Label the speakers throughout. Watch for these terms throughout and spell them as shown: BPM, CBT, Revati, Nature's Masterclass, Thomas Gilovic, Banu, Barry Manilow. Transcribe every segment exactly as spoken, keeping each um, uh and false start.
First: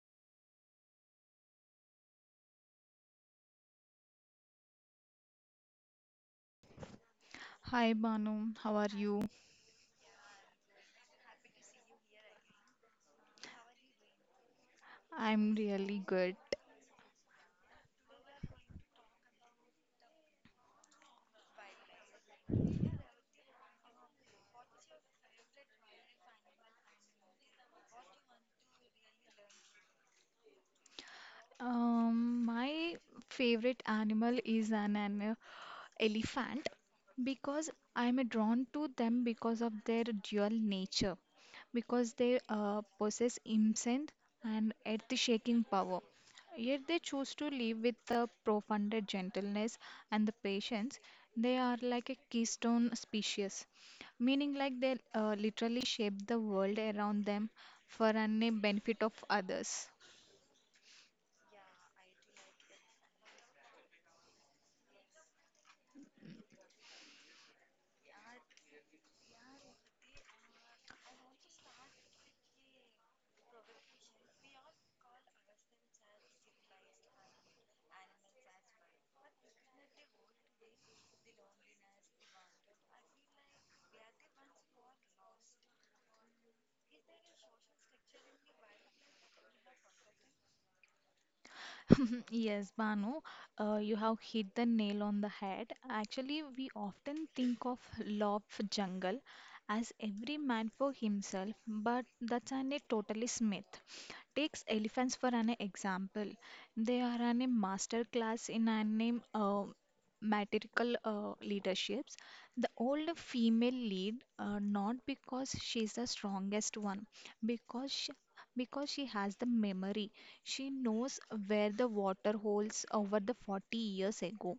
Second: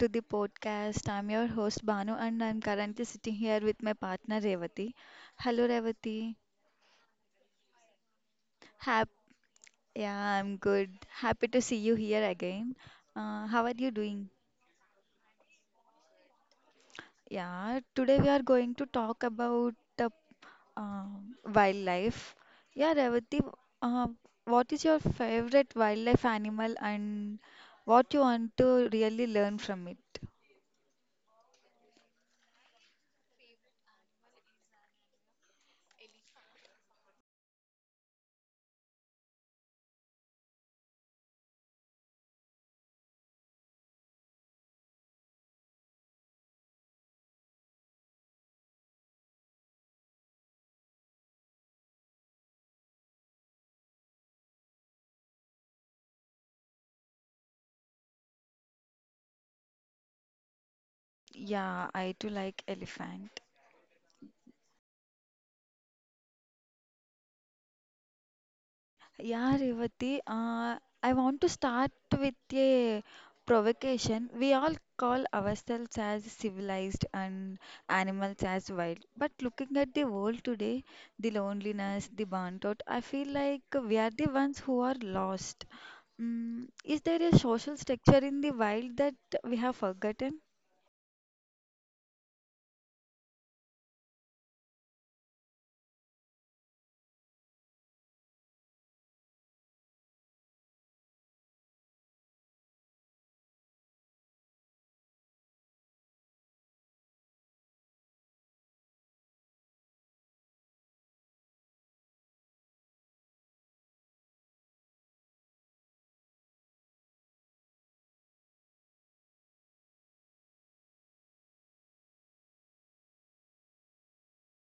Speaker 1: to the podcast. I'm your host Banu, and I'm currently sitting here with my partner Revati. Hello Revati.
Speaker 2: Hi Banu, how are
Speaker 1: Hap
Speaker 2: you?
Speaker 1: Yeah, I'm good. Happy to see you here again. Uh, how are you doing?
Speaker 2: I'm really good.
Speaker 1: Yeah, today we are going to talk about uh, uh, wildlife. Yeah, Revati, uh, what is your favorite wildlife animal, and what you want to really learn from it?
Speaker 2: Um, my favorite animal is an, an elephant because I'm drawn to them because of their dual nature, because they uh, possess immense and earth-shaking power. Yet they choose to live with the profound gentleness and the patience. They are like a keystone species, meaning like they uh, literally shape the world around them for the benefit of others.
Speaker 1: Yeah, I too like elephant. Yeah, Revati, uh, I want to start with a provocation. We all call ourselves as civilized and animals as wild. But looking at the world today, the loneliness, the burnt out, I feel like we are the ones who are lost. Mm, is there a social structure in the wild that we have forgotten?
Speaker 2: Yes, Banu, uh, you have hit the nail on the head. Actually, we often think of love jungle as every man for himself, but that's an, a totally myth. Takes elephants for an example. They are an, a master class in an uh, matriarchal uh, leaderships. The old female lead, uh, not because she's the strongest one, because she, because she has the memory. She knows where the water holes over the forty years ago.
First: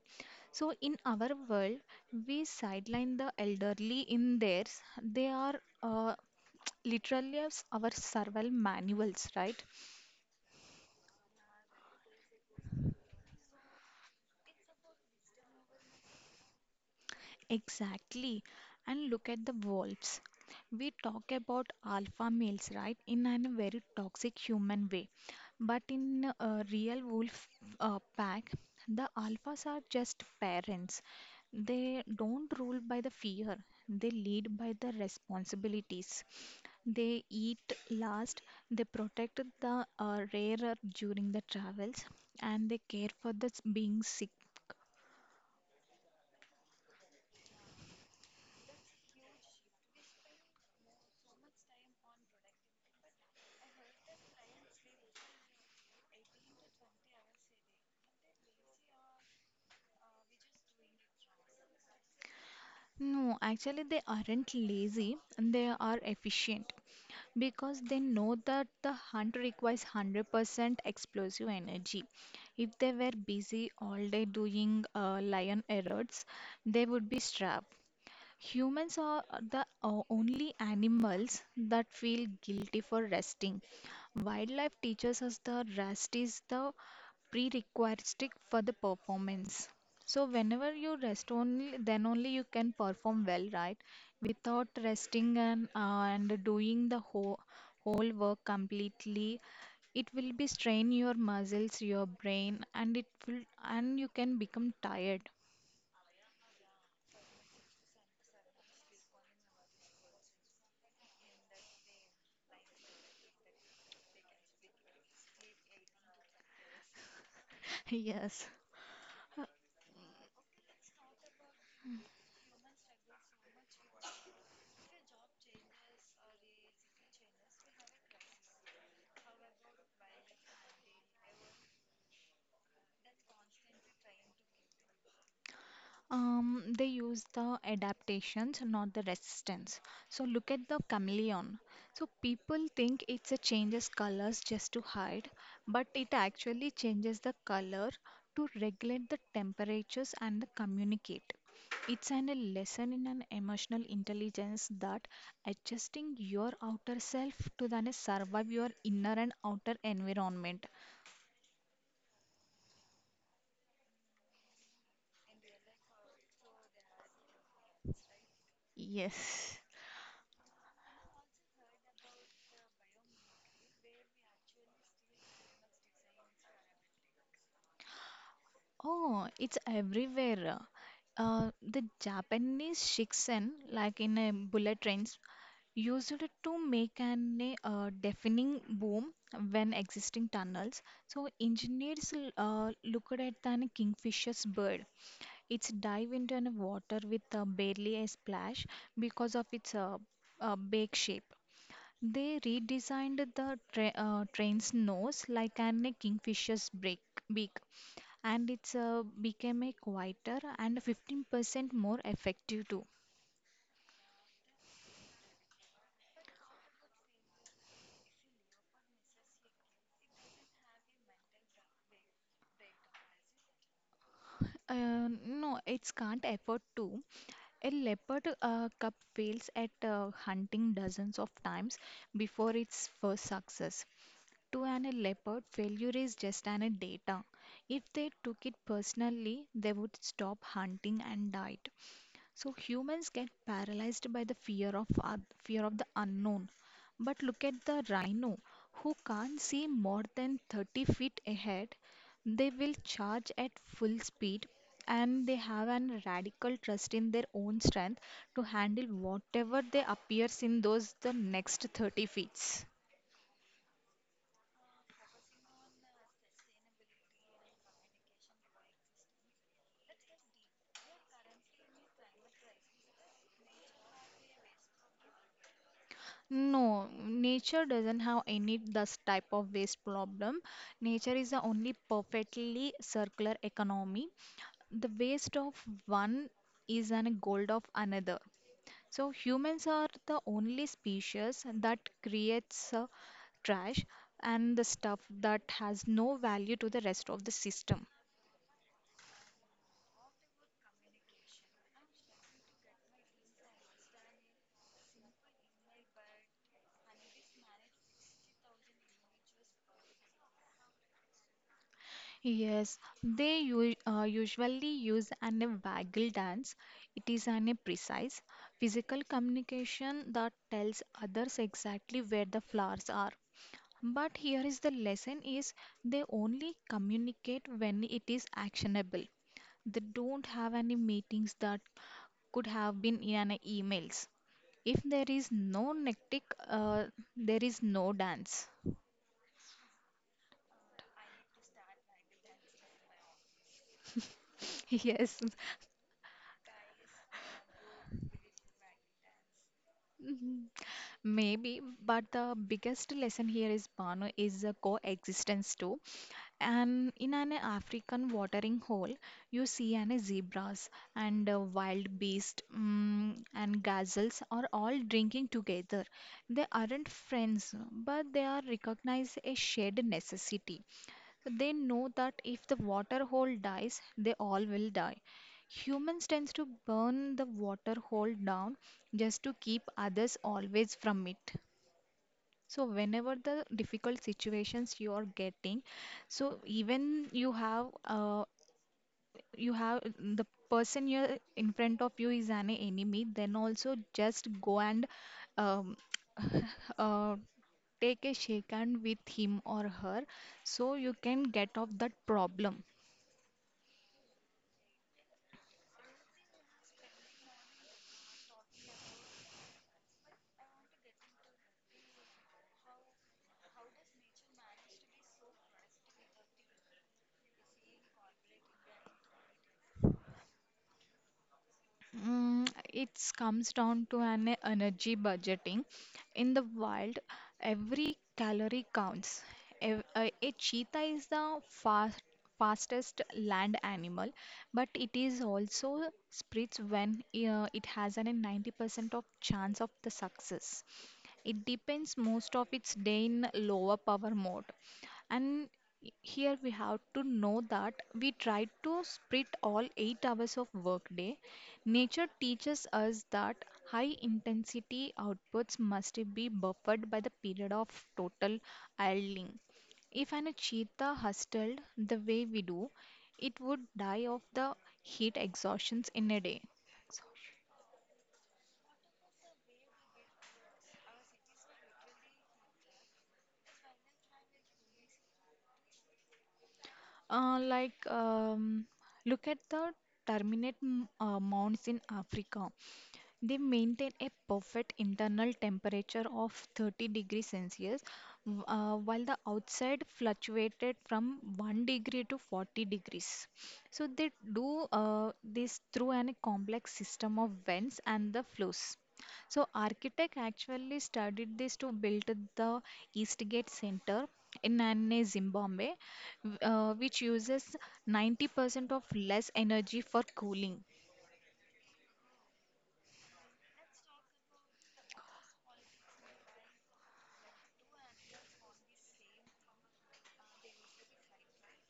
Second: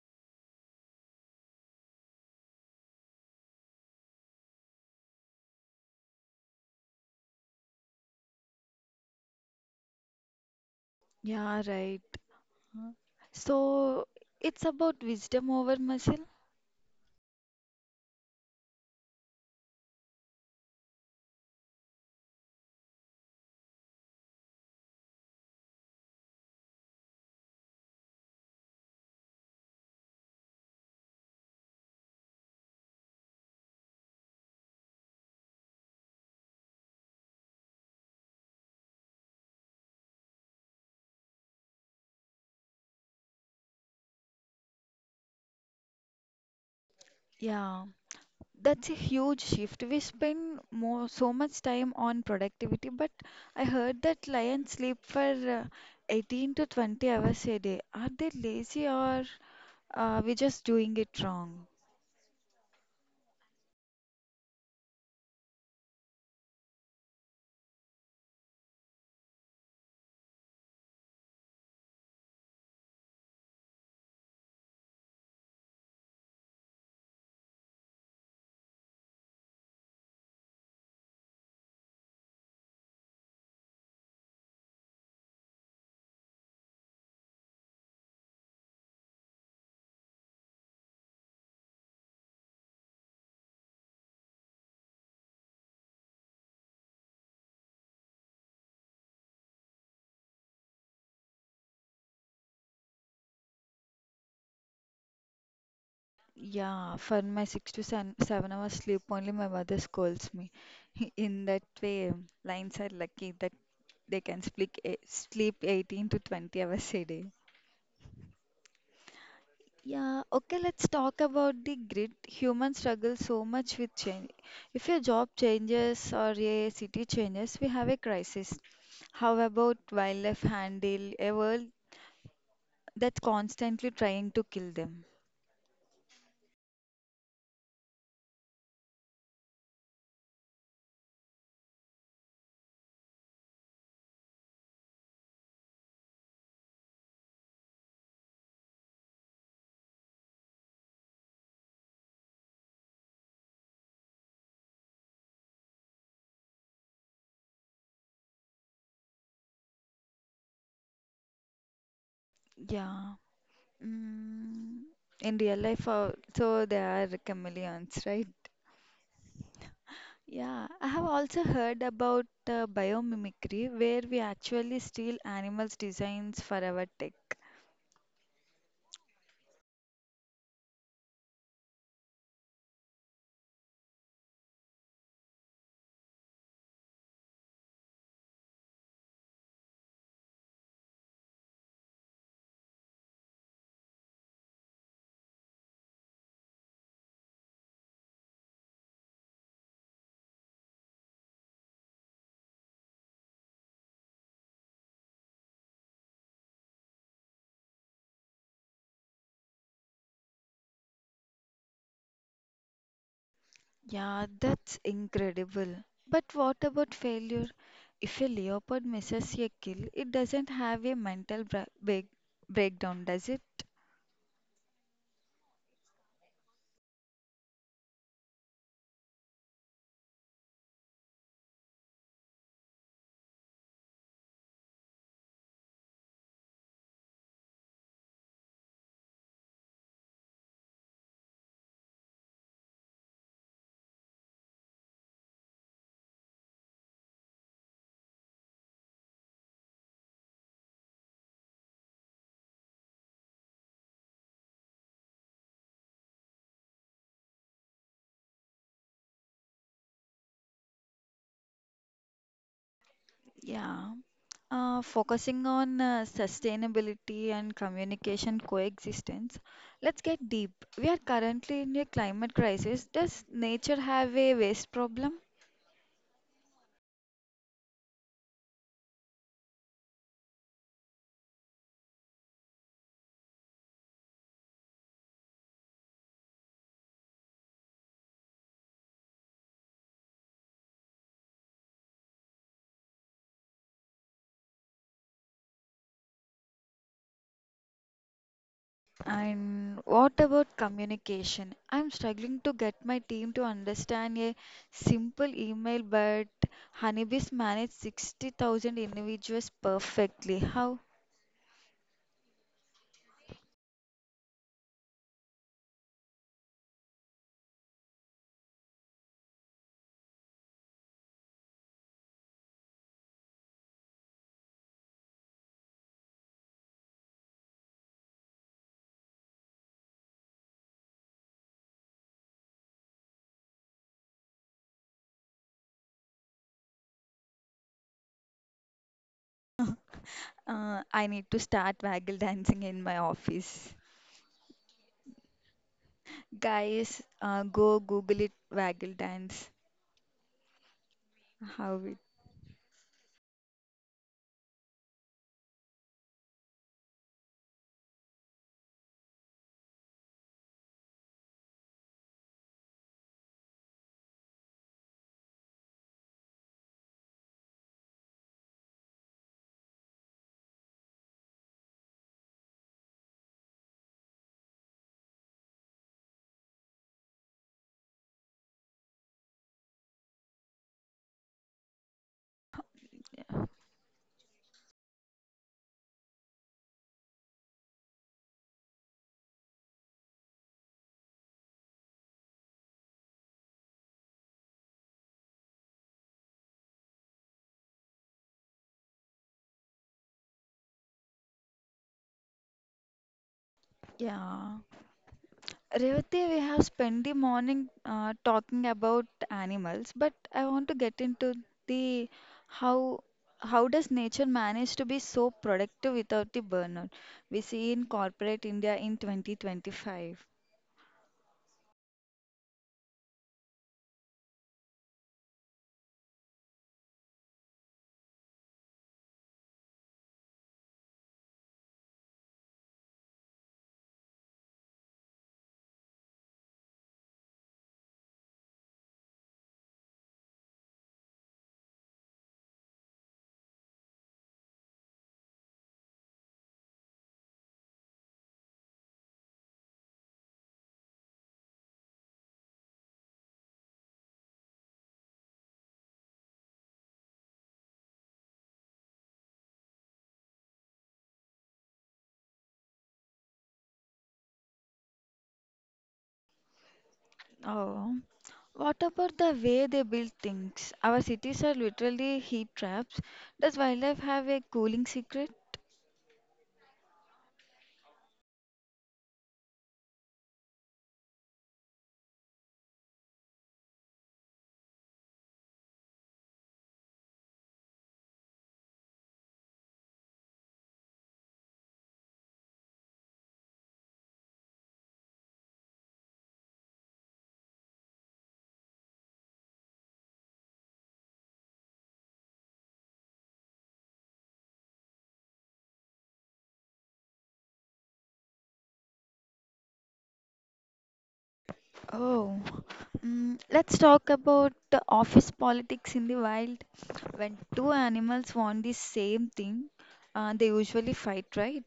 Speaker 2: So in our world, we sideline the elderly in theirs. They are uh, literally as our survival manuals, right?
Speaker 1: Yeah, right. Uh, So it's about wisdom over muscle.
Speaker 2: Exactly. And look at the wolves. We talk about alpha males, right, in a very toxic human way. But in a real wolf uh, pack, the alphas are just parents. They don't rule by the fear, they lead by the responsibilities. They eat last, they protect the uh, rarer during the travels, and they care for the s- being sick.
Speaker 1: Yeah. That's a huge shift. We spend more so much time on productivity, but I heard that lions sleep for uh, eighteen to twenty hours a day. Are they lazy or are we just doing it wrong?
Speaker 2: No, actually, they aren't lazy, they are efficient because they know that the hunt requires one hundred percent explosive energy. If they were busy all day doing uh, lion errands, they would be strapped. Humans are the o- only animals that feel guilty for resting. Wildlife teaches us the rest is the prerequisite for the performance. So whenever you rest only, then only you can perform well, right? Without resting and uh, and doing the whole whole work completely, it will be strain your muscles, your brain, and it will and you can become tired.
Speaker 1: Yeah, for my six to seven, seven hours sleep, only my mother scolds me. In that way, lions are lucky that they can sleep, sleep eighteen to twenty hours a day.
Speaker 2: Yes.
Speaker 1: Yeah, okay, let's talk about the grit. Humans struggle so much with change. If your job changes or a city changes, we have a crisis. How about wildlife handle a world that's constantly trying to kill them?
Speaker 2: Um, they use the adaptations, not the resistance. So look at the chameleon. So people think it's a changes colors just to hide, but it actually changes the color to regulate the temperatures and the communicate. It's an, a lesson in an emotional intelligence that adjusting your outer self to then survive your inner and outer environment.
Speaker 1: Yeah. Mm, in real life, uh, so there are chameleons, right?
Speaker 2: Yes.
Speaker 1: Yeah, I have also heard about uh, biomimicry, where we actually steal animals' designs for our tech.
Speaker 2: Oh, it's everywhere. Uh, the Japanese shiksen, like in uh, bullet trains, used it to make an uh, deafening boom when existing tunnels. So engineers l- uh, looked at the kingfisher's bird. It's dive into the water with uh, barely a splash because of its uh, uh, beak shape. They redesigned the tra- uh, train's nose like an a kingfisher's break- beak, and it's uh, became a quieter and fifteen percent more effective too.
Speaker 1: Yeah, that's incredible. But what about failure? If a leopard misses a kill, it doesn't have a mental bra- break- breakdown, does it?
Speaker 2: Uh, no, it's can't afford to. A leopard uh, cub fails at uh, hunting dozens of times before its first success. To an a leopard, failure is just an a data. If they took it personally, they would stop hunting and died. So humans get paralyzed by the fear of un- fear of the unknown. But look at the rhino, who can't see more than thirty feet ahead. They will charge at full speed, and they have an radical trust in their own strength to handle whatever they appears in those the next thirty feet.
Speaker 1: Yeah. Uh, focusing on uh, sustainability and communication coexistence, let's get deep. We are currently in a climate crisis. Does nature have a waste problem?
Speaker 2: No, nature doesn't have any this type of waste problem. Nature is the only perfectly circular economy, the waste of one is a gold of another, so humans are the only species that creates uh, trash and the stuff that has no value to the rest of the system.
Speaker 1: And what about communication? I'm struggling to get my team to understand a simple email, but Honeybees manage sixty thousand individuals perfectly. How?
Speaker 2: Yes, they u- uh, usually use an a waggle dance. It is an a precise physical communication that tells others exactly where the flowers are. But here is the lesson is they only communicate when it is actionable. They don't have any meetings that could have been in an emails. If there is no nectic, uh, there is no dance.
Speaker 1: Uh, I need to start waggle dancing in my office.
Speaker 2: Yes.
Speaker 1: Guys, uh, go Google it, waggle dance.
Speaker 2: Mhm. Maybe,
Speaker 1: How it?
Speaker 2: but the biggest lesson here is Banu is a coexistence too. And in an African watering hole, you see an zebras and a wild beast, mm, and gazelles are all drinking together. They aren't friends, but they are recognized a shared necessity. They know that if the water hole dies, they all will die. Humans tends to burn the water hole down just to keep others always from it. So whenever the difficult situations you are getting, so even you have uh, you have the person you're in front of you is an enemy, then also just go and um, uh, take a shake hand with him or her so you can get off that problem.
Speaker 1: Yeah. Revati, we have spent the morning uh, talking about animals, but I want to get into the how how does nature manage to be so productive without the burnout we see in corporate India in twenty twenty-five?
Speaker 2: Mm, it comes down to an energy budgeting. In the wild, every calorie counts. Ev- A, a cheetah is the fast, fastest land animal, but it is also spreads when uh, it has an ninety percent of chance of the success. It depends most of its day in lower power mode. And here we have to know that we try to split all eight hours of workday. Nature teaches us that high intensity outputs must be buffered by the period of total idling. If an cheetah hustled the way we do, it would die of the heat exhaustions in a day.
Speaker 1: Oh, what about the way they build things? Our cities are literally heat traps. Does wildlife have a cooling secret?
Speaker 2: Uh, like, um, Look at the terminate m- uh, mounds in Africa. They maintain a perfect internal temperature of thirty degrees Celsius, w- uh, while the outside fluctuated from one degree to forty degrees. So they do uh, this through an complex system of vents and the flows. So architect actually studied this to build the Eastgate Center in Nane, Zimbabwe, w- uh, which uses ninety percent of less energy for cooling.
Speaker 1: Oh, mm, let's talk about the office politics in the wild. When two animals want the same thing, uh, they usually fight, right?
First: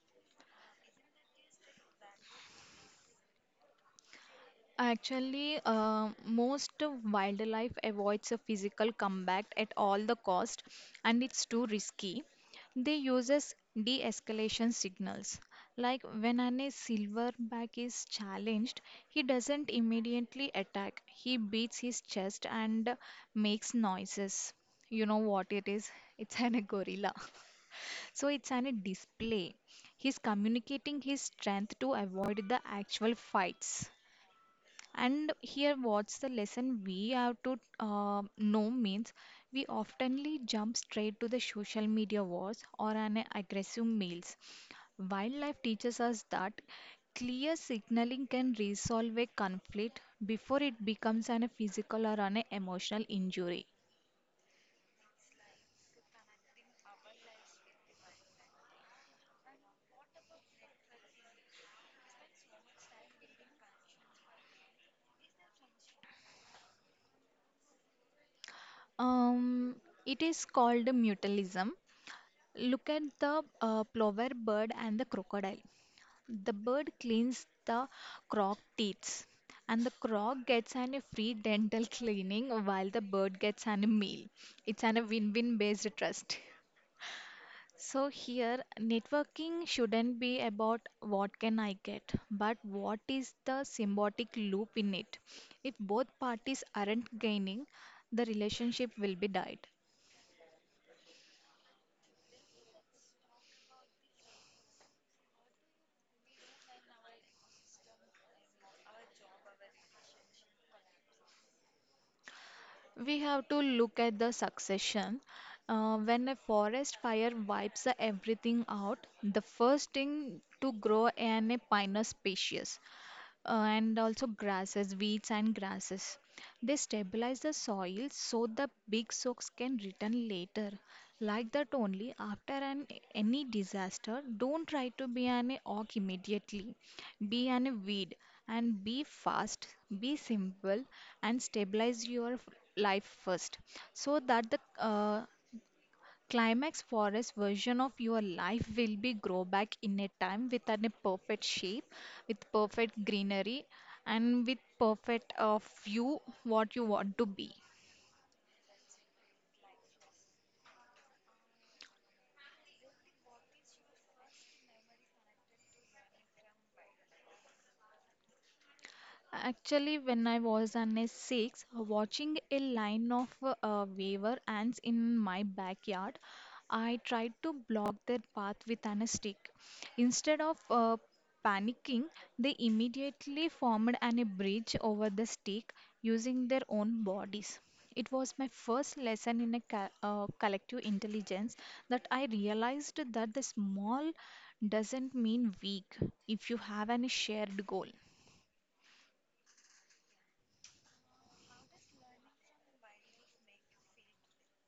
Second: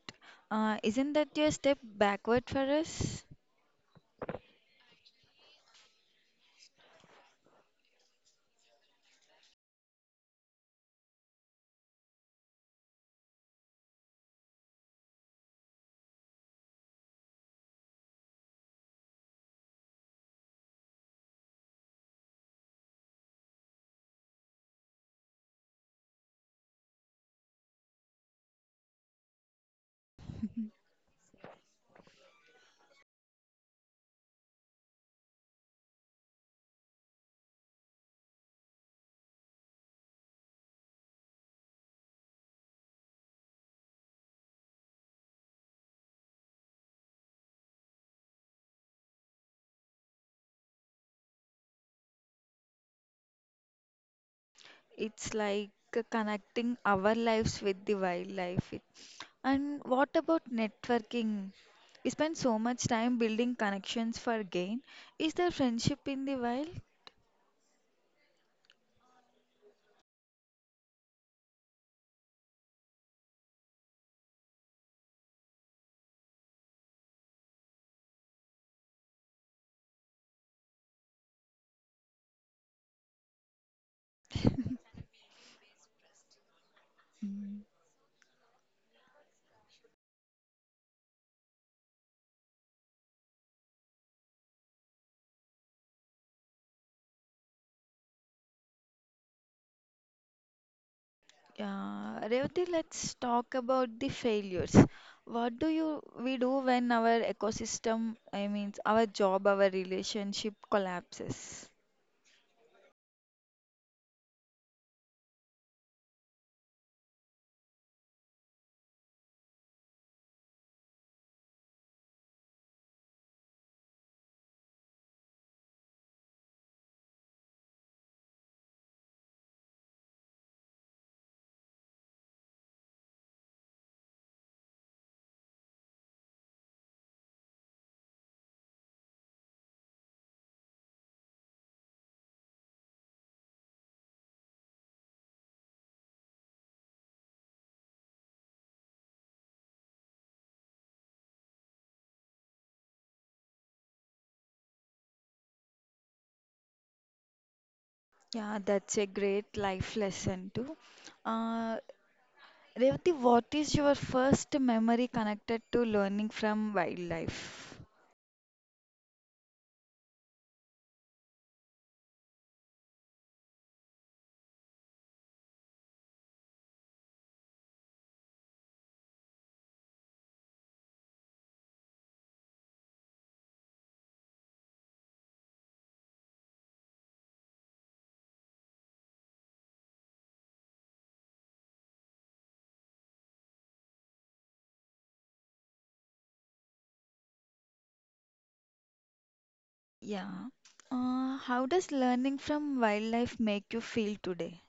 Speaker 1: Uh, isn't that a step backward for us?
Speaker 2: Actually, uh, most wildlife avoids a physical combat at all the cost, and it's too risky. They uses de-escalation signals. Like when an a silverback is challenged, he doesn't immediately attack. He beats his chest and makes noises. You know what it is? It's an a gorilla. So it's an a display. He's communicating his strength to avoid the actual fights. And here, what's the lesson we have to uh, know means we oftenly jump straight to the social media wars or an aggressive meals. Wildlife teaches us that clear signaling can resolve a conflict before it becomes an physical or an emotional injury.
Speaker 1: It's like uh, connecting our lives with the wildlife. It- And what about networking? We spend so much time building connections for gain. Is there friendship in the wild?
Speaker 2: Um, it is called mutualism. Look at the uh, plover bird and the crocodile. The bird cleans the croc teeth, and the croc gets an a free dental cleaning while the bird gets an a meal. It's an a win-win based trust.
Speaker 1: Hmm.
Speaker 2: So here, networking shouldn't be about what can I get, but what is the symbiotic loop in it. If both parties aren't gaining, the relationship will be died.
Speaker 1: Yeah, Revati, let's talk about the failures. What do you we do when our ecosystem, I mean our job, our relationship collapses?
Speaker 2: We have to look at the succession. Uh, when a forest fire wipes everything out, the first thing to grow in a pioneer species uh, and also grasses, weeds, and grasses. They stabilize the soil so the big soaks can return later. Like that only after an any disaster, don't try to be an oak immediately. Be an weed and be fast, be simple, and stabilize your f- life first so that the uh, Climax Forest version of your life will be grow back in a time with an- a perfect shape, with perfect greenery, and with perfect uh, view what you want to be.
Speaker 1: Yeah, that's a great life lesson too. Uh, Revati, what is your first memory connected to learning from wildlife?
Speaker 2: Actually, when I was on a six, watching a line of uh, waver ants in my backyard, I tried to block their path with an stick. Instead of uh, panicking, they immediately formed an a bridge over the stick using their own bodies. It was my first lesson in a co- uh, collective intelligence that I realized that the small doesn't mean weak if you have a shared goal.
Speaker 1: Yeah. Uh, how does learning from wildlife make you feel today?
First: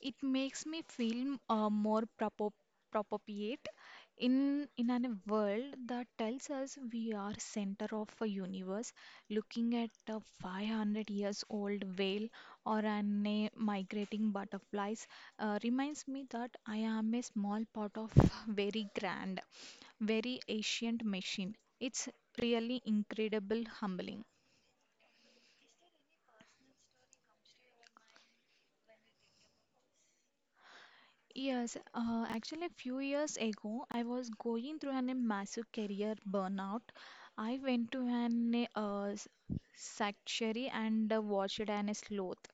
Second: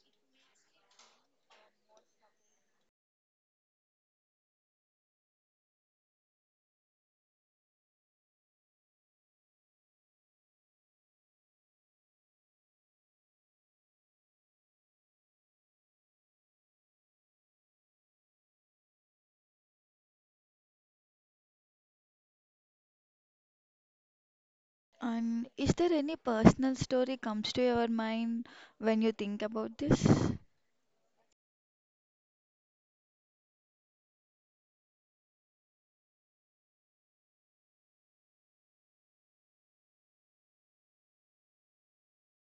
Speaker 2: It makes me feel uh, more propo- appropriate in in a world that tells us we are center of a universe. Looking at a five hundred years old whale or an a migrating butterflies uh, reminds me that I am a small part of very grand, very ancient machine. It's really incredible humbling.
Speaker 1: And is there any personal story comes to your mind when you think about this?
Speaker 2: Yes, uh, actually, a few years ago, I was going through an, a massive career burnout. I went to an uh, s- sanctuary and uh, watched an sloth.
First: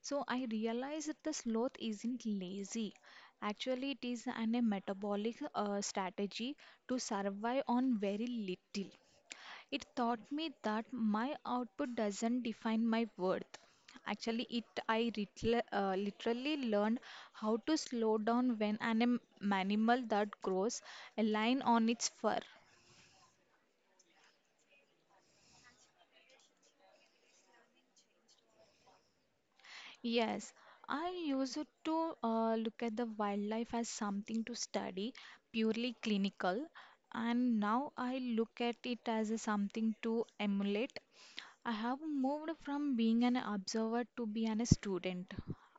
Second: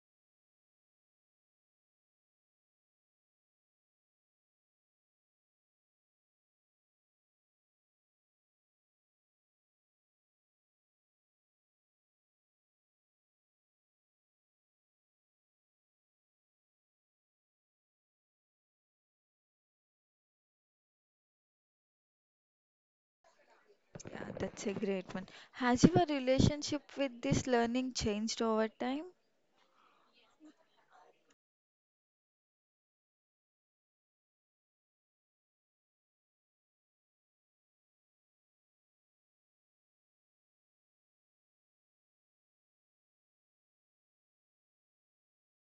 Speaker 2: So I realized that the sloth isn't lazy. Actually, it is an, a metabolic uh, strategy to survive on very little. It taught me that my output doesn't define my worth. Actually, it I ritl- uh, literally learned how to slow down when an am- animal that grows a line on its fur.
Speaker 1: Yeah, that's a great one. Has your relationship with this learning changed over time?
Speaker 2: Yes, I used to uh, look at the wildlife as something to study, purely clinical, and now I look at it as a something to emulate. I have moved from being an observer to be an student.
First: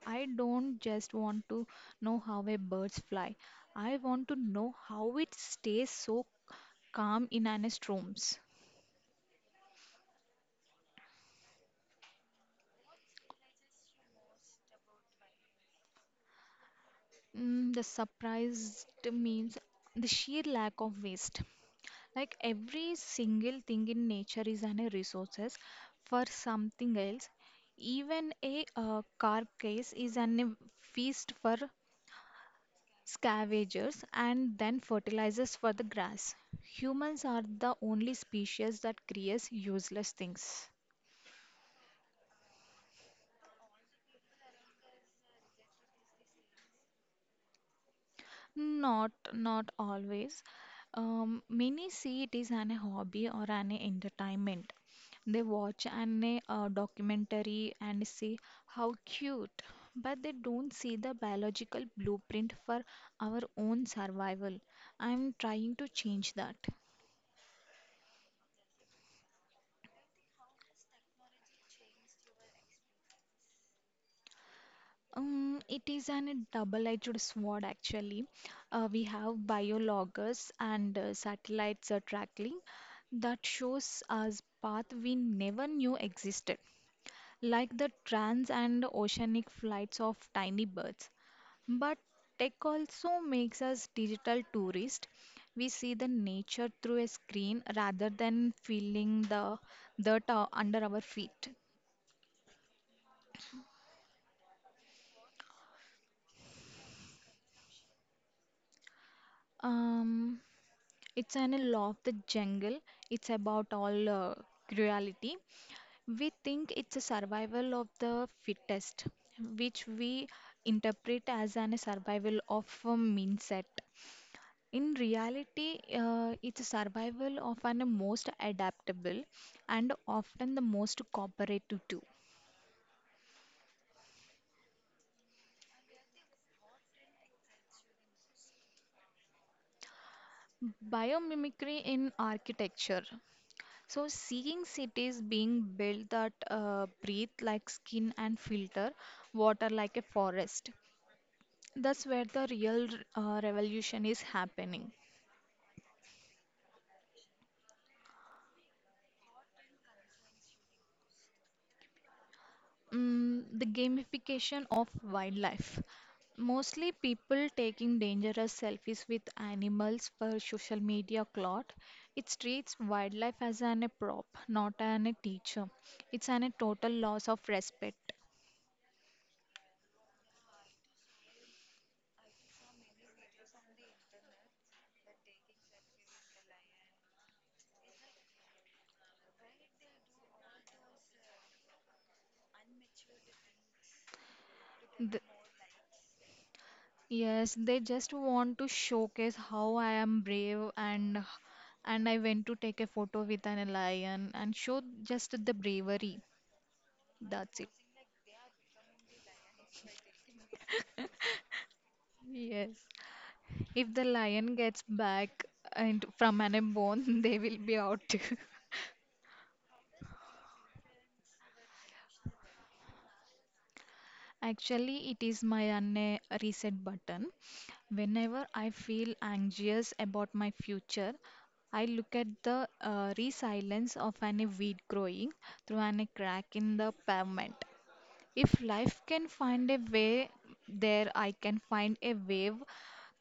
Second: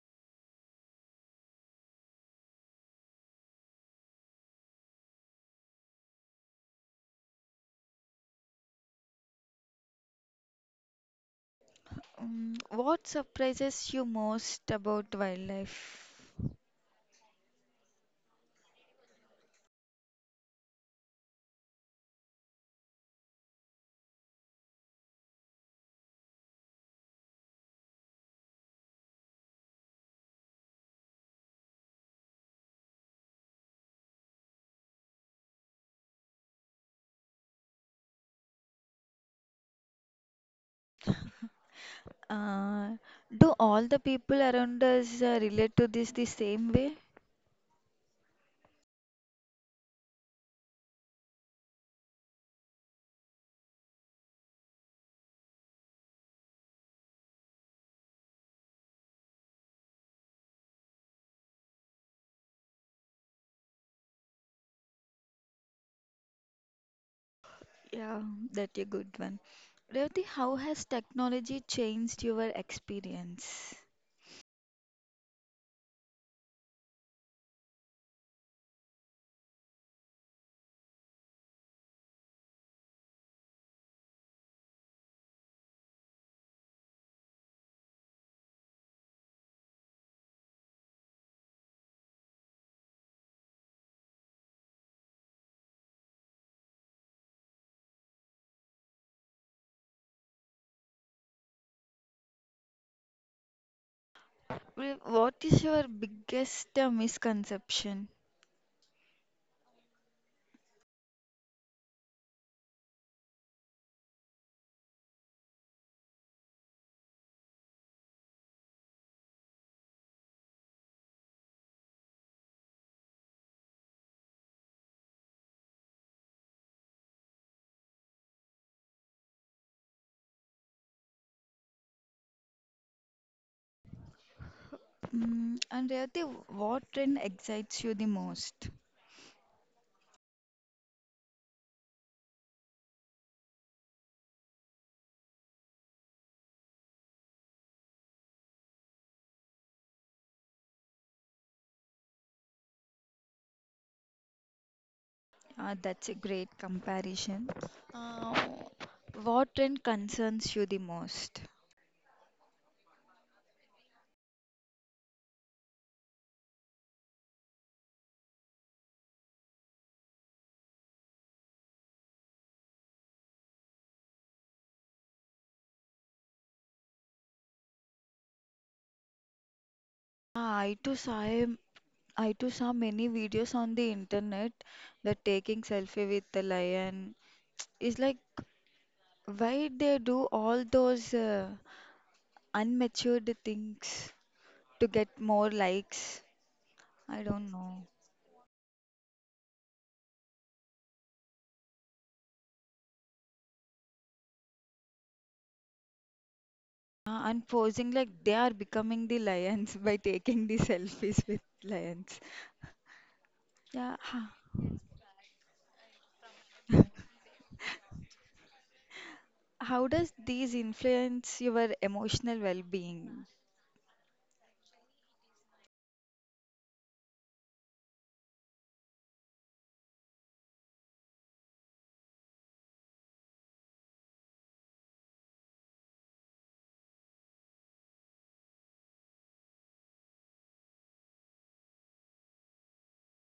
Speaker 2: I don't just want to know how a birds fly. I want to know how it stays so calm in an storms.
Speaker 1: Mm, what surprises you most about wildlife?
Speaker 2: Mm, the surprised means the sheer lack of waste. Like every single thing in nature is an resources for something else. Even a uh, carcass is an feast for scavengers and then fertilizers for the grass. Humans are the only species that creates useless things.
Speaker 1: Uh, do all the people around us uh, relate to this the same way?
Speaker 2: Not not always. Um, many see it as an hobby or an entertainment. They watch an uh, documentary and say how cute, but they don't see the biological blueprint for our own survival. I'm trying to change that.
Speaker 1: Yeah, that's a good one. Revati, how has technology changed your experience?
Speaker 2: Um, it is an, a double-edged sword actually. Uh, we have biologgers and uh, satellites uh, tracking that shows us path we never knew existed, like the trans and oceanic flights of tiny birds. But tech also makes us digital tourists. We see the nature through a screen rather than feeling the dirt uh, under our feet.
Speaker 1: Rev- What is your biggest uh, misconception?
Speaker 2: Um, It's an law of the jungle. It's about all uh, cruelty. We think it's a survival of the fittest, which we interpret as an survival of a mindset. In reality, uh, it's a survival of an most adaptable and often the most cooperative too.
Speaker 1: Mm, and Revati, what trend excites you the most?
Speaker 2: Biomimicry in architecture. So, seeing cities being built that uh, breathe like skin and filter water like a forest. That's where the real uh, revolution is happening.
Speaker 1: Uh, that's a great comparison. Uh, what trend concerns you the most?
Speaker 2: Mm, the gamification of wildlife. Mostly people taking dangerous selfies with animals for social media clout. It treats wildlife as an a prop, not an a teacher. It's an a total loss of respect.
Speaker 1: I too saw a- I too saw many videos on the internet that taking selfie with the lion is like why they do all those uh, unmatured things to get
Speaker 2: Th-
Speaker 1: more likes. I don't
Speaker 2: Yes, they
Speaker 1: know.
Speaker 2: just want to showcase how I am brave and h- and I went to take a photo with an lion and show just the bravery.
Speaker 1: Uh, and
Speaker 2: That's it.
Speaker 1: posing like they are becoming the lions by taking the selfies with lions.
Speaker 2: Yes. If
Speaker 1: Yeah.
Speaker 2: the lion gets back and from an bone, they will be out.
Speaker 1: How does these influence your emotional well-being?
Speaker 2: Actually, it is my unne reset button. Whenever I feel anxious about my future, I look at the uh, resilience of an weed growing through an crack in the pavement. If life can find a way there, I can find a wave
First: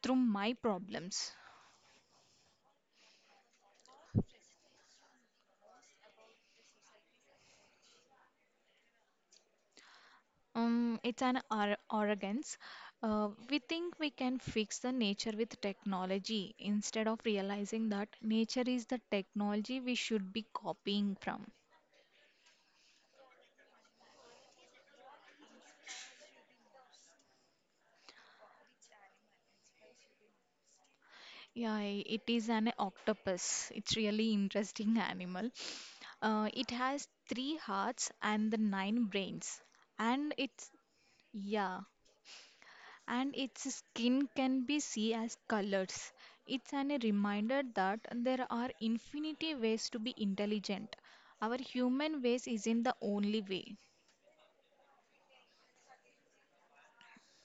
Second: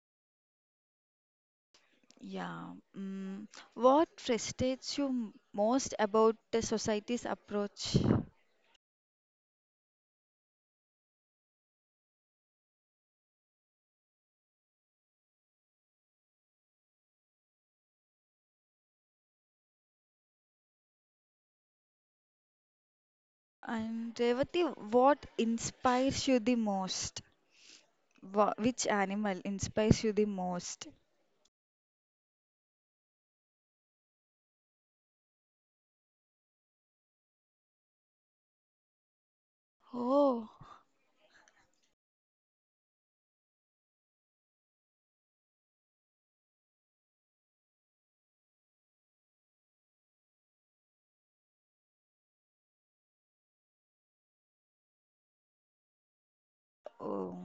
Speaker 2: through my problems.
Speaker 1: Yeah. Mm. What frustrates you m- most about the society's approach?
Speaker 2: Um, it's an ar- arrogance. Uh, we think we can fix the nature with technology instead of realizing that nature is the technology we should be copying from.
Speaker 1: And Revati, what inspires you the most? Wha- Which animal inspires you the most?
Speaker 2: Yeah, i- it is an octopus. It's really interesting animal. Uh, it has three hearts and the nine brains, and
Speaker 1: Oh,
Speaker 2: it's yeah. And its skin can be seen as colors. It's an, a reminder that there are infinity ways to be intelligent. Our human ways isn't the only way.
Speaker 1: oh.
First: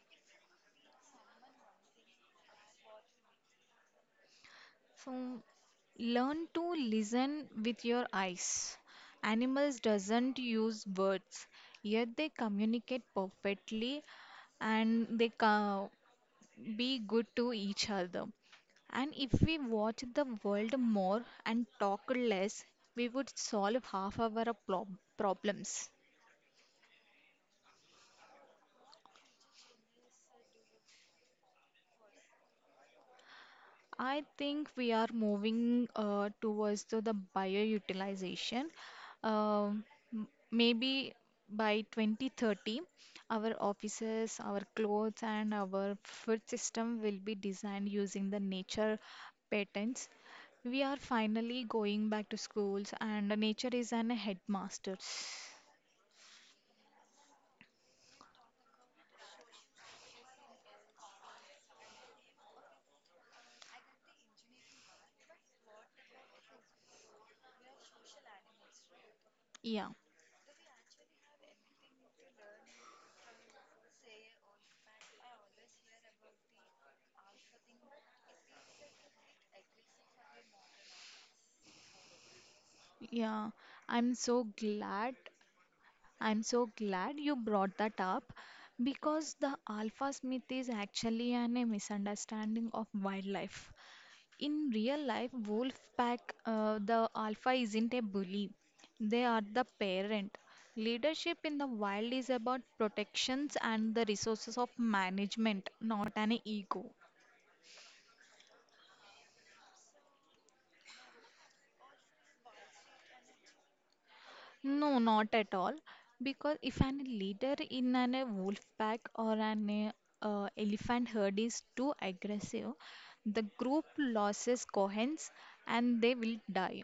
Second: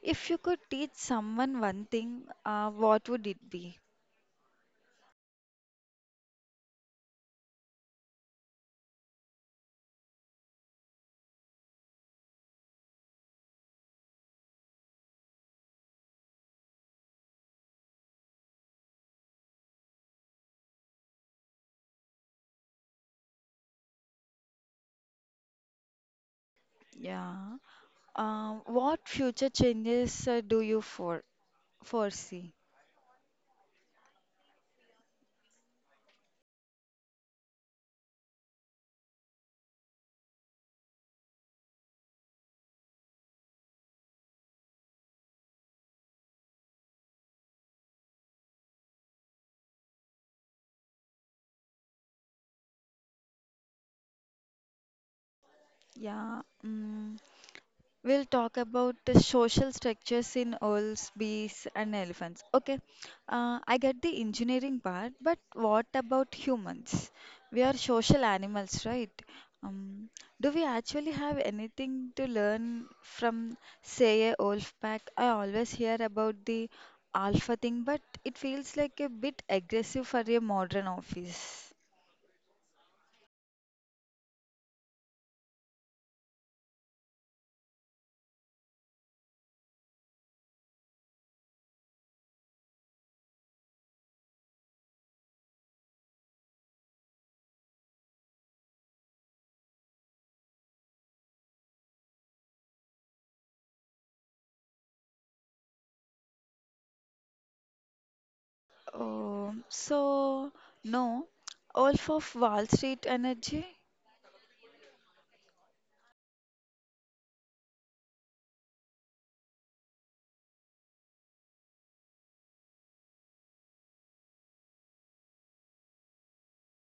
Speaker 1: If you could teach someone one thing, uh, what would it be?
Speaker 2: So learn to listen with your eyes. Animals doesn't use words, yet they communicate perfectly and they co- be good to each other. And if we watch the world more and talk less, we would solve half our prob- problems.
Speaker 1: Yeah. Uh, what future changes uh, do you for foresee?
Speaker 2: I think we are moving uh, towards to the bioutilization. Um, m- Maybe by twenty thirty, our offices, our clothes, and our food system will be designed using the nature patterns. We are finally going back to schools, and nature is an headmaster.
Speaker 1: Yeah. Mm. We'll talk about the social structures in owls, bees, and elephants. Okay, uh, I get the engineering part, but what about humans? We are social animals, right?
Speaker 2: Yeah,
Speaker 1: Um, do we actually have anything to learn from, say, a wolf pack? I always hear about the alpha thing, but it feels like a bit aggressive for a modern office.
Speaker 2: yeah. I'm so glad I'm so glad you brought that up because the alpha myth is actually an, a misunderstanding of wildlife. In real life, wolf pack, uh, the alpha isn't a bully, they are the parent. Leadership in the wild is about protections and the resources of management, not an ego.
Speaker 1: Oh, so, no, Wolf of Wall Street energy?
Speaker 2: No, not at all. Because if an leader in an a wolf pack or an a, uh, elephant herd is too aggressive, the group loses coherence and they will die.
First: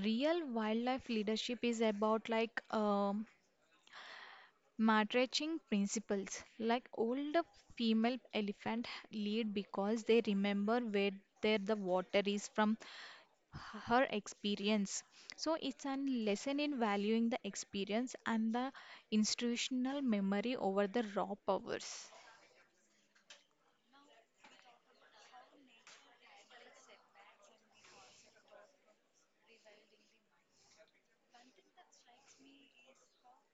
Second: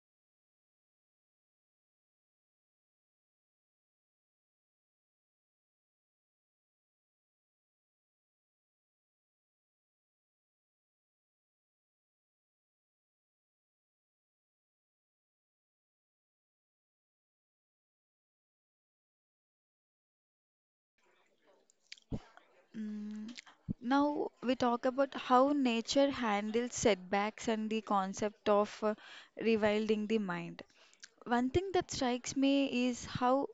Speaker 2: Real wildlife leadership is about like um, matrixing principles. Like older female elephant lead because they remember where their the water is from her experience. So it's a lesson in valuing the experience and the institutional memory over the raw powers.
Speaker 1: Mm, now we talk about how nature handles setbacks and the concept of uh, rewilding the mind. One thing that strikes me is how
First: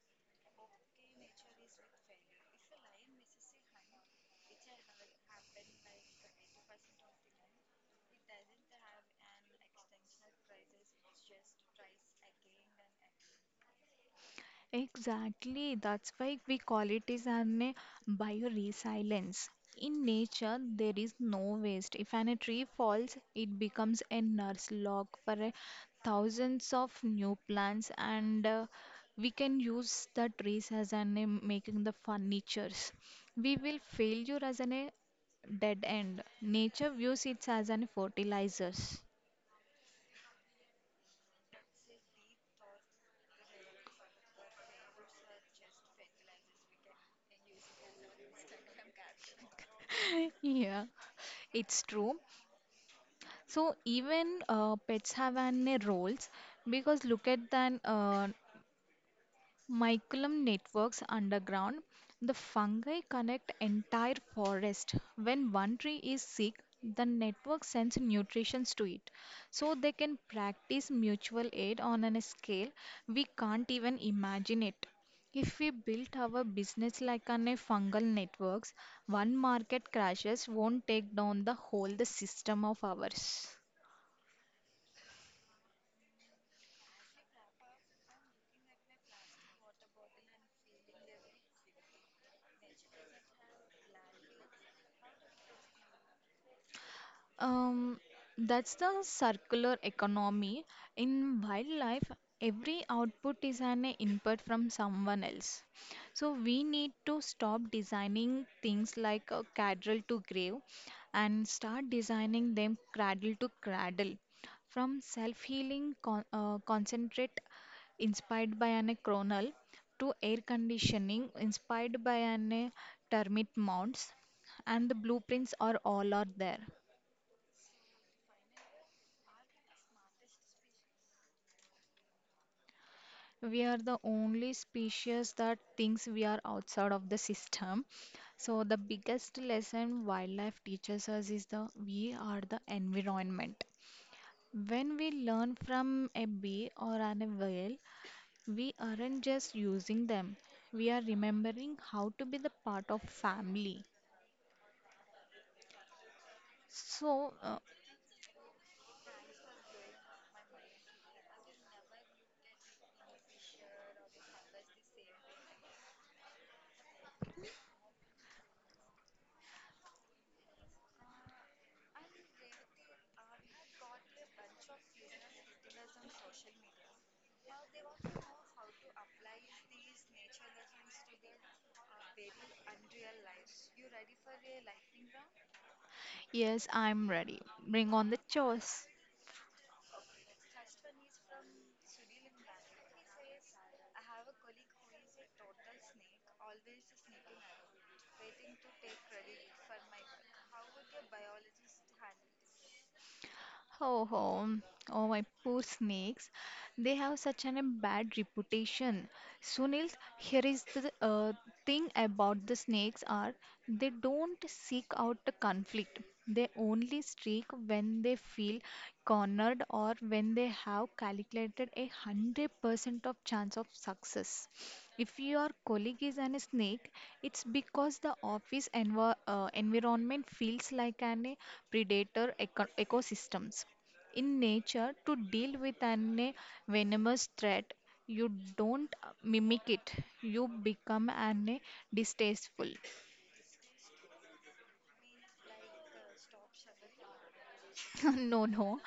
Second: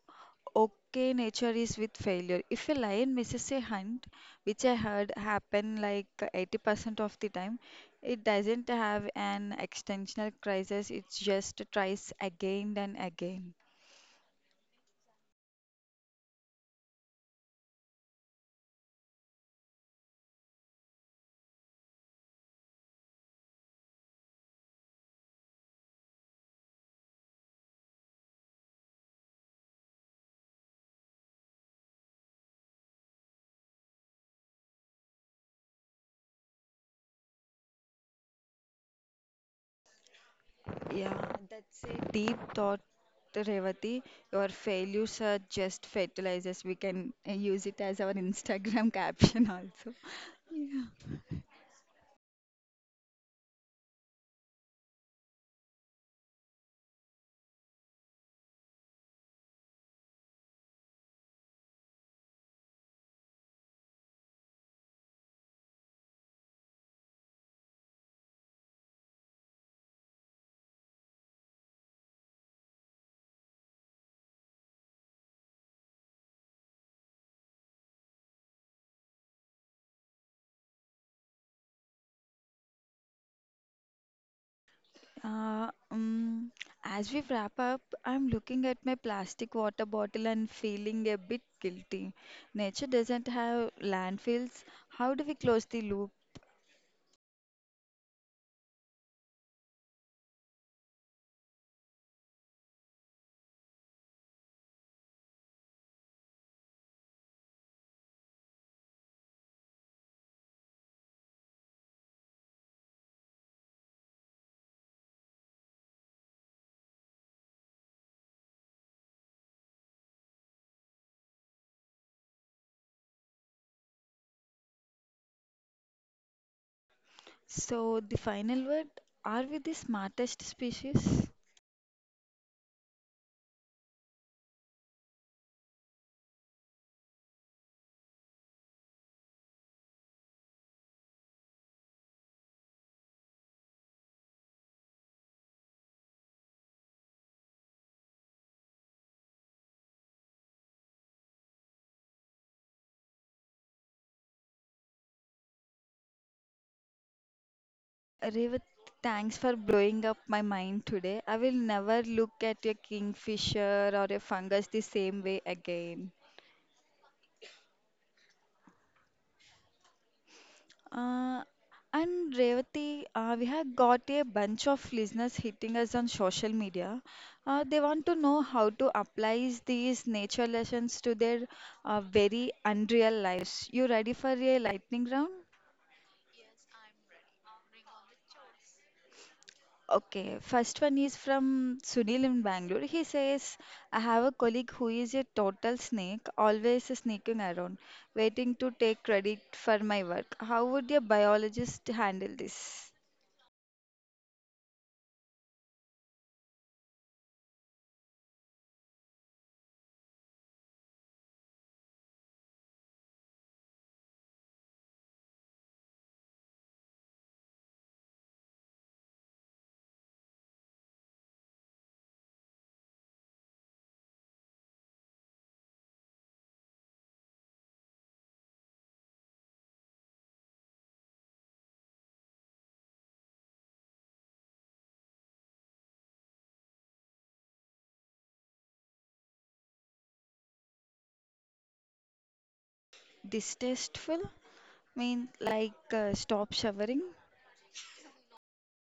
Speaker 1: okay nature is with failure. If a lion misses a hunt, which I heard happen like eighty percent of the time, it doesn't have an existential crisis, it just tries again and again.
Speaker 2: Exactly, that's why we call it is an uh, bioresilience. In nature, there is no waste. If an, a tree falls, it becomes a nurse log for a thousands of new plants, and uh, we can use the trees as an uh, making the furnitures. We will failure as an a dead end. Nature views it as an fertilizers.
Speaker 1: Yeah, that's a deep thought, Revati. Your failures are just fertilizers. We can uh, use it as our Instagram caption also.
Speaker 2: Yeah, it's true. So even uh, pets have an a roles because look at the uh, mycelium networks underground. The fungi connect entire forest. When one tree is sick, the network sends nutrients to it. So they can practice mutual aid on a scale we can't even imagine it. If we built our business like on a fungal networks, one market crashes won't take down the whole the system of ours.
Speaker 1: Uh, um, as we wrap up, I'm looking at my plastic water bottle and feeling a bit guilty. Nature doesn't have landfills. How do we close the loop?
Speaker 2: Um, that's the circular economy. In wildlife, every output is an input from someone else. So we need to stop designing things like a cradle to grave and start designing them cradle to cradle. From self healing con- uh, concentrate inspired by an chronal to air conditioning inspired by an termite mounds and the blueprints are all are there.
Speaker 1: So, the final word, are we the smartest species?
Speaker 2: We are the only species that thinks we are outside of the system. So, the biggest lesson wildlife teaches us is the we are the environment. When we learn from a bee or an whale, we aren't just using them. We are remembering how to be the part of family. So, uh,
Speaker 1: Revit, thanks for blowing up my mind today. I will never look at a kingfisher or a fungus the same way again. Uh, and Revati, uh, we have got a bunch of listeners hitting us on social media. Uh, they want to know how to apply these nature lessons to their uh, very unreal lives. You ready for a lightning round?
Speaker 2: yes, I'm ready. Bring on the chores.
Speaker 1: Okay, first one is from Sunil in Bangalore. He says, I have a colleague who is a total snake, always sneaking around, waiting to take credit for my work. How would a biologist handle this?
Speaker 2: Ho ho. Oh, my poor snakes. They have such an, a bad reputation. Sunil, here is the uh, thing about the snakes are they don't seek out the conflict. They only streak when they feel cornered or when they have calculated a hundred percent of chance of success. If your colleague is an snake, it's because the office envi- uh, environment feels like an a predator eco- ecosystem in nature to deal with an a venomous threat you don't mimic it you become an a distasteful.
Speaker 1: Distasteful? Mean like uh, stop showering?
Speaker 2: No, no.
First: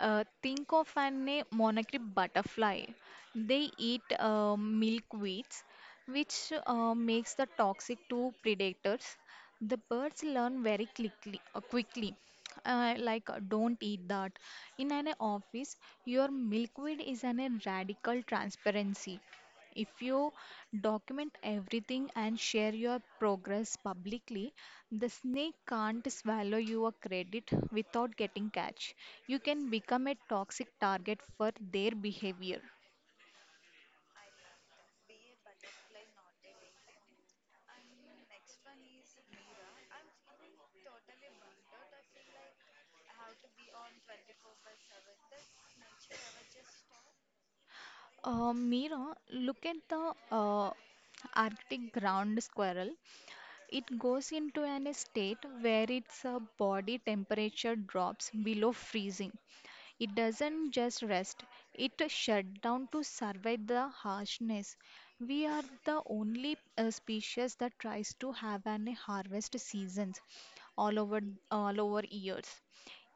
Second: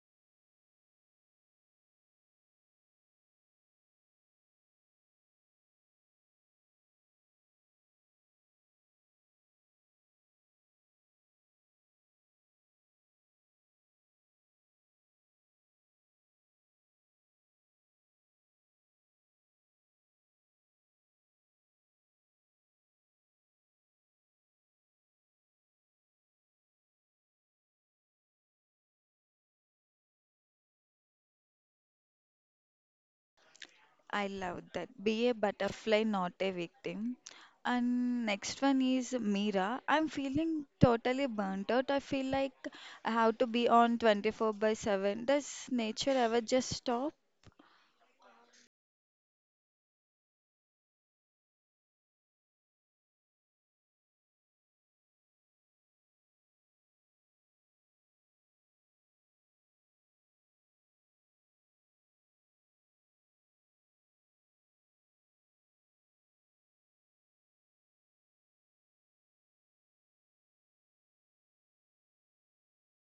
Speaker 2: Uh, think of an monarchy butterfly. They eat uh, milkweeds, which uh, makes the toxic to predators. The birds learn very quickly, uh, quickly. Uh, like uh, don't eat that. In an uh, office, your milkweed is an a radical transparency. If you document everything and share your progress publicly, the snake can't swallow your credit without getting catch. You can become a toxic target for their behavior.
Speaker 1: I love that. Be a butterfly, not a victim. And next one is Mira. I'm feeling totally burnt out. I feel like I have to be on twenty-four by seven. Does nature ever just stop?
Speaker 2: Uh, Mira, look at the uh, Arctic ground squirrel. It goes into an state where its uh, body temperature drops below freezing. It doesn't just rest, it shut down to survive the harshness. We are the only uh, species that tries to have an harvest seasons all over all over years.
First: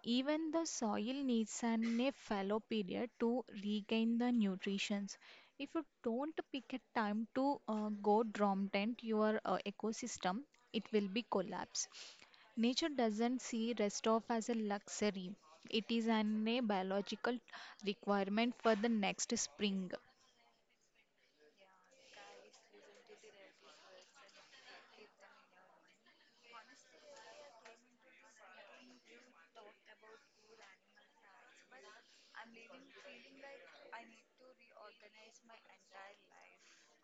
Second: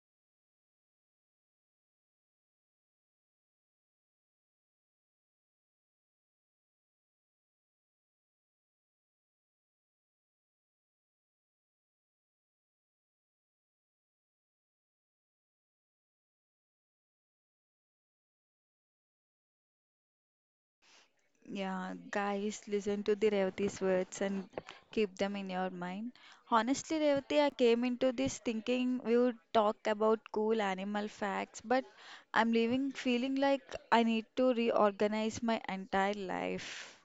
Speaker 2: Even the soil needs an a fallow period to regain the nutrients. If you don't pick a time to uh, go dormant, your uh, ecosystem it will be collapse. Nature doesn't see rest of as a luxury. It is an a biological requirement for the next spring.
Speaker 1: Yeah, guys, listen to the Revati's words and keep them in your mind. Honestly, Revati, I came into this thinking we would talk about cool animal facts, but I'm leaving feeling like I need to reorganize my entire life.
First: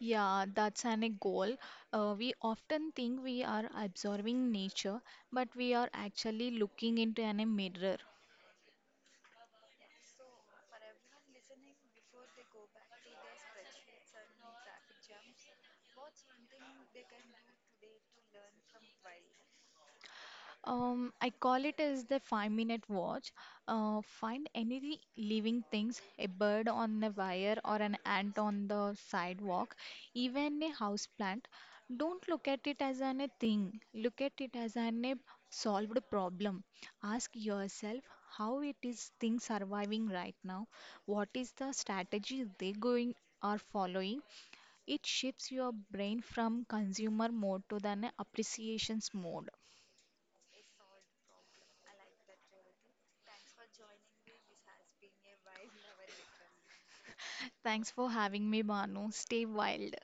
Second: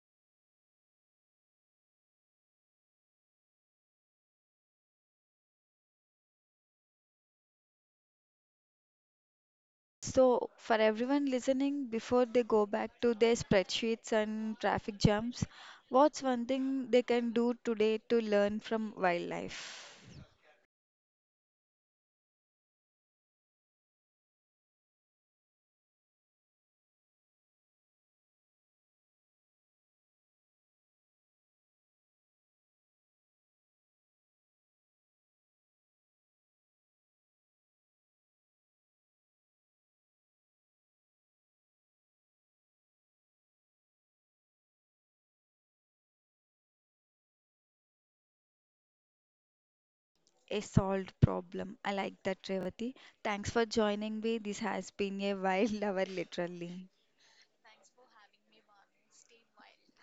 Speaker 2: Yeah, that's an a goal. Uh, we often think we are absorbing nature, but we are actually looking into an a mirror.
Speaker 1: So, for everyone listening, before they go back to their spreadsheets and traffic jams, what's one thing they can do today to learn from wildlife?
Speaker 2: Um, I call it as the five minute watch. Uh, find any living things, a bird on a wire or an ant on the sidewalk, even a house plant. Don't look at it as an a thing. Look at it as an a solved problem. Ask yourself how it is things surviving right now. What is the strategy they going are following? It shifts your brain from consumer mode to the an appreciations mode.
Speaker 1: A solved problem. I like that, Revati. Thanks for joining me. This has been a wild hour, literally.
Speaker 2: Thanks for having me, Banu. Stay wild.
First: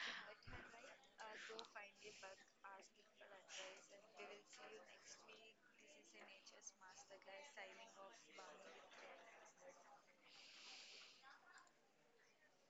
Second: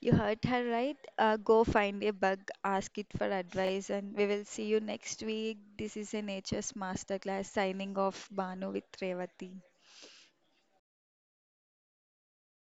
Speaker 1: You heard her right. Uh, go find a bug, ask it for advice, and we will see you next week. This is a Nature's Masterclass signing off, Banu with Revati.